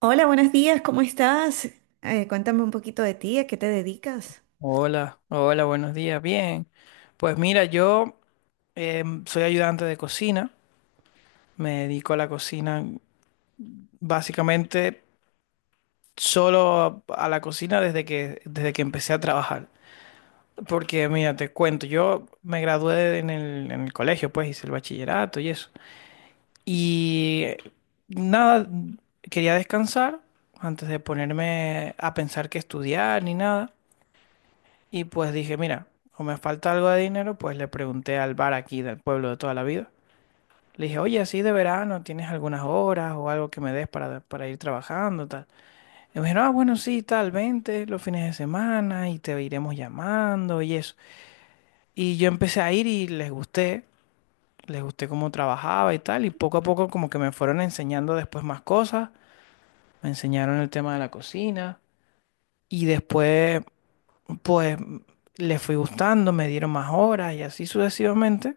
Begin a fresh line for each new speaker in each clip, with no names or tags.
Hola, buenos días, ¿cómo estás? Cuéntame un poquito de ti, ¿a qué te dedicas?
Hola, hola, buenos días. Bien, pues mira, yo soy ayudante de cocina, me dedico a la cocina básicamente solo a la cocina desde que empecé a trabajar. Porque mira, te cuento, yo me gradué en el colegio, pues hice el bachillerato y eso. Y eh, Nada, quería descansar antes de ponerme a pensar que estudiar ni nada. Y pues dije, mira, o me falta algo de dinero, pues le pregunté al bar aquí del pueblo de toda la vida. Le dije, oye, así de verano, ¿tienes algunas horas o algo que me des para ir trabajando, tal? Y me dijeron, ah, bueno, sí, tal, vente los fines de semana y te iremos llamando y eso. Y yo empecé a ir y les gusté cómo trabajaba y tal, y poco a poco como que me fueron enseñando después más cosas, me enseñaron el tema de la cocina. Y después pues le fui gustando, me dieron más horas y así sucesivamente.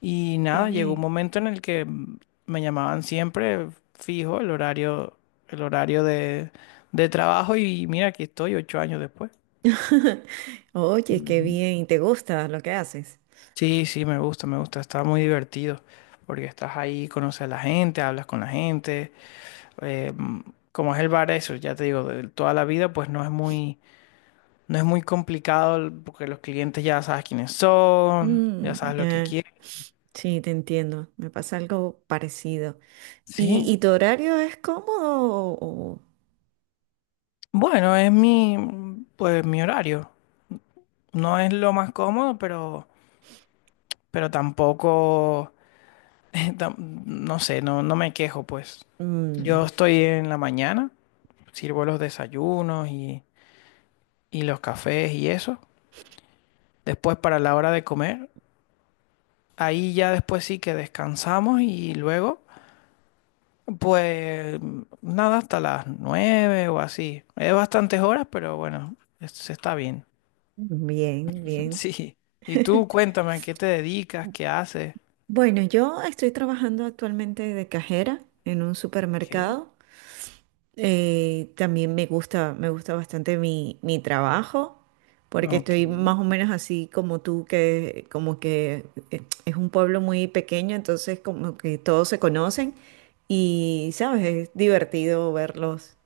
Y
Qué
nada, llegó un
bien.
momento en el que me llamaban siempre fijo el horario, el horario de, de trabajo y mira, aquí estoy 8 años después.
Oye, qué
Ujú.
bien, ¿te gusta lo que haces?
Sí, sí, me gusta, está muy divertido porque estás ahí, conoces a la gente, hablas con la gente. eh, mm, Como es el bar, eso, ya te digo, de toda la vida, pues no es muy complicado porque los clientes ya sabes quiénes son, ya
Mm,
sabes lo que
ya,
quieren.
sí, te entiendo, me pasa algo parecido. ¿Y,
Sí,
tu horario es cómodo o-
bueno, pues mi horario. No es lo más cómodo, pero tampoco, no sé, no, no me quejo, pues.
o-
Yo
mm,
estoy en la mañana, sirvo los desayunos y los cafés y eso. Después para la hora de comer, ahí ya después sí que descansamos y luego, pues nada, hasta las 9 o así. Es bastantes horas, pero bueno, se está bien.
bien, bien?
Sí. Y tú cuéntame, ¿a qué te dedicas? ¿Qué haces?
Bueno, yo estoy trabajando actualmente de cajera en un
Ok,
supermercado. También me gusta bastante mi trabajo, porque
ok.
estoy más o menos así como tú, que es un pueblo muy pequeño, entonces como que todos se conocen y, ¿sabes? Es divertido verlos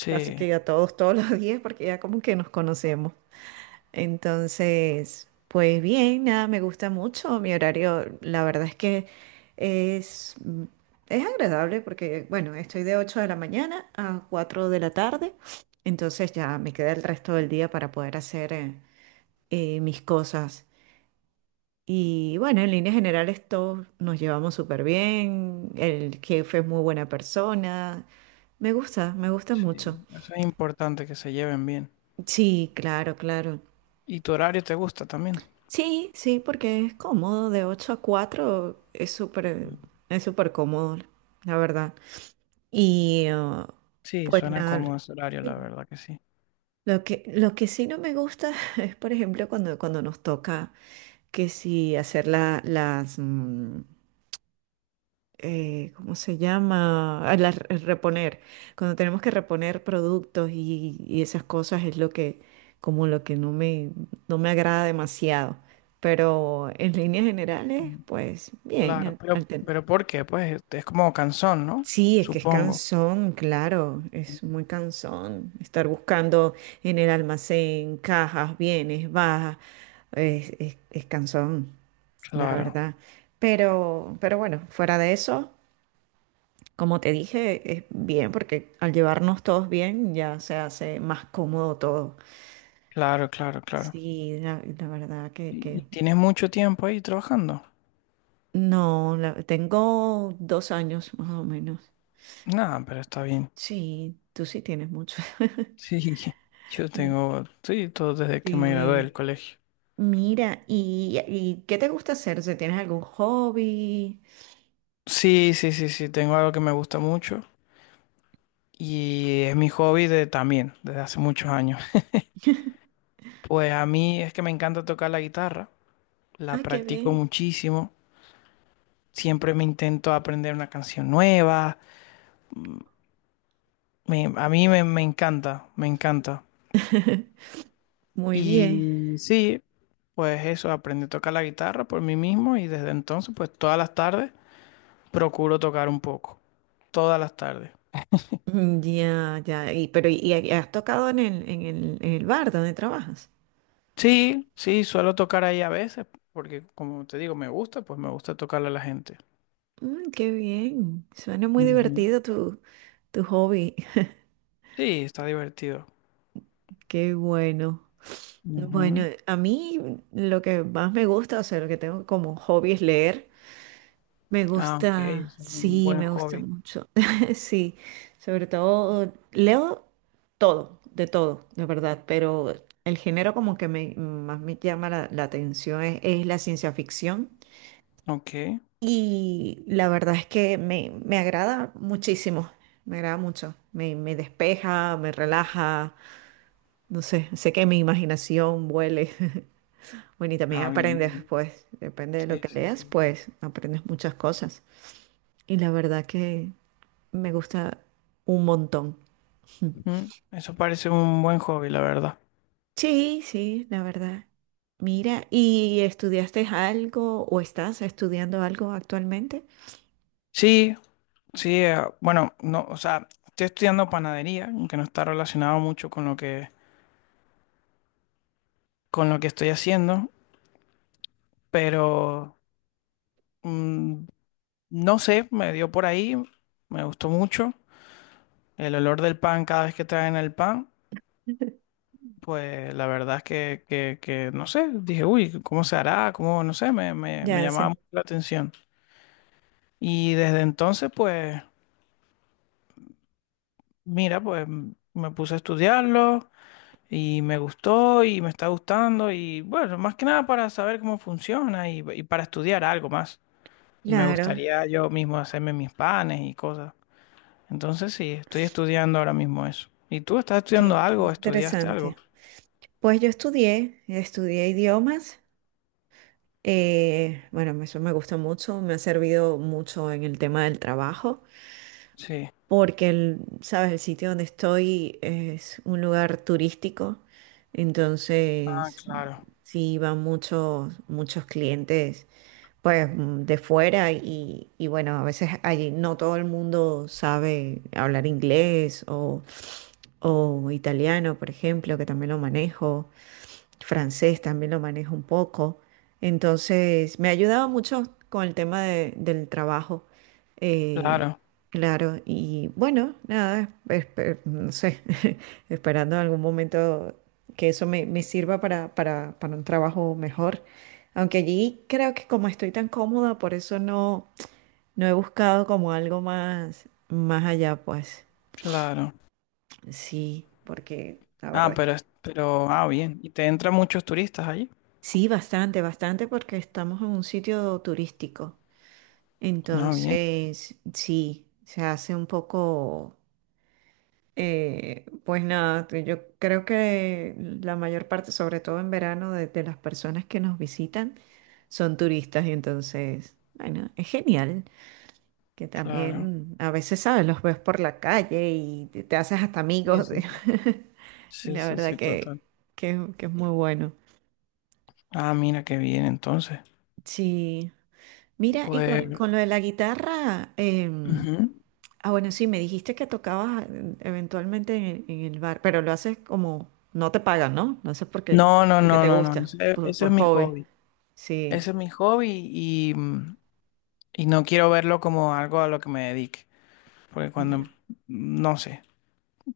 casi que a todos todos los días porque ya como que nos conocemos. Entonces, pues bien, nada, me gusta mucho. Mi horario, la verdad es que es, es agradable porque, bueno, estoy de 8 de la mañana a 4 de la tarde. Entonces ya me queda el resto del día para poder hacer mis cosas. Y bueno, en líneas generales todos nos llevamos súper bien. El jefe es muy buena persona. Me gusta
sí,
mucho.
eso es importante que se lleven bien.
Sí, claro, claro.
¿Y tu horario te gusta también?
Sí, sí, porque es cómodo, de 8 a 4 es súper cómodo, la verdad. Y ah,
Sí,
pues
suena
nada,
cómodo ese horario,
Sí.
la verdad que sí.
Lo que, lo que sí no me gusta es, por ejemplo, cuando, cuando nos toca que si hacer la- las, mm, ¿cómo se llama? Ah, el reponer. Cuando tenemos que reponer productos y esas cosas es lo que, como lo que no me agrada demasiado. Pero en líneas generales,
Mm.
pues bien.
Claro, pero ¿por qué? Pues este, es como cansón, ¿no?
Sí, es que es
Supongo.
cansón, claro, es muy cansón estar buscando en el almacén cajas, bienes, bajas, es cansón, la
Claro,
verdad. Pero bueno, fuera de eso. Como te dije, es bien porque al llevarnos todos bien ya se hace más cómodo todo.
claro, claro, claro.
Sí, la verdad
¿Y
que
tienes mucho tiempo ahí trabajando?
no, tengo dos años más o menos.
Nada, pero está bien.
Sí, tú sí tienes mucho.
Sí, yo
Mm,
tengo, sí, todo desde que me gradué
sí.
del colegio.
Mira, ¿y, qué te gusta hacer? ¿Si tienes algún hobby?
Sí, sí, sí, sí, tengo algo que me gusta mucho. Y es mi hobby de, también, desde hace muchos años. Pues a mí es que me encanta tocar la guitarra, la
Ah, qué
practico
bien.
muchísimo, siempre me intento aprender una canción nueva, a mí me, me encanta, me encanta.
Muy bien.
Y sí, pues eso, aprendí a tocar la guitarra por mí mismo y desde entonces, pues todas las tardes procuro tocar un poco, todas las tardes.
Mm, ya, ya. Y, pero, ¿y has tocado en el, en el, en el bar donde trabajas?
Sí, sí, suelo tocar ahí a veces, porque como te digo, me gusta, pues me gusta tocarle a la gente.
Mm, qué bien. Suena muy
Ujú.
divertido tu hobby.
Sí, está divertido.
Qué bueno. Bueno,
Ujú.
a mí lo que más me gusta, o sea, lo que tengo como hobby es leer. Me
Ah, ok,
gusta,
es un
sí,
buen
me gusta
hobby.
mucho. Sí, sobre todo leo todo, de verdad, pero el género como que más me llama la atención es la ciencia ficción.
Ok.
Y la verdad es que me agrada muchísimo, me agrada mucho, me despeja, me relaja, no sé, sé que mi imaginación vuele. Bueno, y también
Ah, bien,
aprendes,
bien.
pues, depende de lo
Sí,
que
sí,
leas,
sí.
pues aprendes muchas cosas. Y la verdad que me gusta un montón. Mm.
Mm, eso parece un buen hobby, la verdad.
Sí, sí, la verdad. Mira, ¿y estudiaste algo o estás estudiando algo actualmente?
Sí, sí, bueno, no, o sea, estoy estudiando panadería, aunque no está relacionado mucho con lo que estoy haciendo, pero mm, no sé, me dio por ahí, me gustó mucho el olor del pan cada vez que traen el pan. Pues la verdad es que, que no sé, dije, uy, ¿cómo se hará? ¿Cómo? No sé, me, me
Ya,
llamaba mucho la atención. Y desde entonces, pues, mira, pues me puse a estudiarlo y me gustó y me está gustando y bueno, más que nada para saber cómo funciona y para estudiar algo más. Y me
claro,
gustaría yo mismo hacerme mis panes y cosas. Entonces sí, estoy estudiando ahora mismo eso. ¿Y tú estás
qué,
estudiando
qué
algo? ¿Estudiaste algo?
interesante. Pues yo estudié, estudié idiomas. Bueno, eso me gusta mucho, me ha servido mucho en el tema del trabajo,
Sí.
porque el, sabes, el sitio donde estoy es un lugar turístico,
Ah,
entonces
claro,
sí van muchos, muchos clientes, pues de fuera y bueno, a veces allí no todo el mundo sabe hablar inglés o italiano, por ejemplo, que también lo manejo, francés también lo manejo un poco. Entonces, me ha ayudado mucho con el tema del trabajo. eh,
claro,
claro, y bueno, nada, no sé, esperando en algún momento que eso me sirva para un trabajo mejor. Aunque allí creo que como estoy tan cómoda, por eso no, no he buscado como algo más, más allá, pues
claro.
sí, porque la
Ah,
verdad.
pero, pero, ah, bien. ¿Y te entran muchos turistas allí?
Sí, bastante, bastante, porque estamos en un sitio turístico.
Ah, bien,
Entonces, sí, se hace un poco, pues nada, que yo creo que la mayor parte, sobre todo en verano, de las personas que nos visitan son turistas. Y entonces, bueno, es genial que
claro.
también a veces, ¿sabes? Los ves por la calle y te haces hasta
Sí,
amigos.
sí, sí.
Y
Sí,
la
sí,
verdad
sí, total.
que es muy bueno.
Ah, mira qué bien, entonces.
Sí. Mira, y
Pues,
con lo de la guitarra,
ujú.
ah, bueno, sí, me dijiste que tocabas eventualmente en el bar, pero lo haces como, no te pagan, ¿no? No haces porque,
No, no,
porque
no,
te
no, no.
gusta,
Ese, ese
por
es mi
hobby.
hobby.
Sí,
Ese es mi hobby y, y no quiero verlo como algo a lo que me dedique. Porque cuando,
ya.
no sé,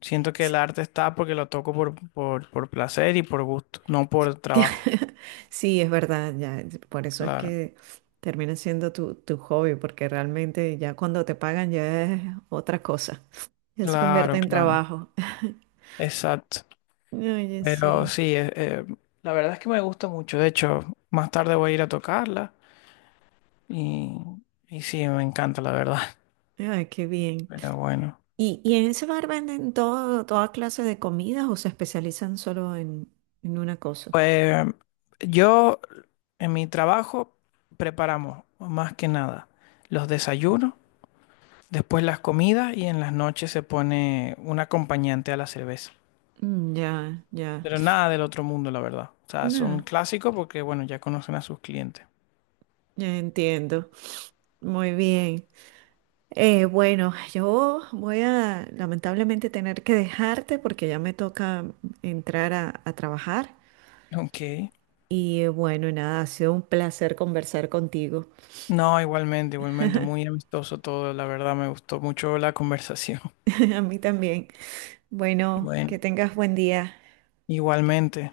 siento que
Sí,
el arte está porque lo toco por placer y por gusto, no por trabajo.
sí, es verdad, ya, por eso es
Claro,
que termina siendo tu hobby, porque realmente ya cuando te pagan ya es otra cosa, ya se convierte
claro,
en
claro.
trabajo.
Exacto.
Oye,
Pero
sí,
sí, la verdad es que me gusta mucho. De hecho, más tarde voy a ir a tocarla y, y sí, me encanta, la verdad.
ay, qué bien.
Pero bueno,
¿Y, en ese bar venden todo, toda clase de comidas o se especializan solo en una cosa?
pues yo en mi trabajo preparamos más que nada los desayunos, después las comidas y en las noches se pone un acompañante a la cerveza.
Mm, ya, ya.
Pero nada del otro mundo, la verdad. O sea, son
No,
clásicos porque, bueno, ya conocen a sus clientes.
ya entiendo. Muy bien. Bueno, yo voy a lamentablemente tener que dejarte porque ya me toca entrar a trabajar.
Ok.
Bueno, nada, ha sido un placer conversar contigo.
No, igualmente, igualmente, muy amistoso todo, la verdad me gustó mucho la conversación.
A mí también. Bueno, que
Bueno,
tengas buen día.
igualmente,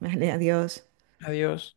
Vale, adiós.
adiós.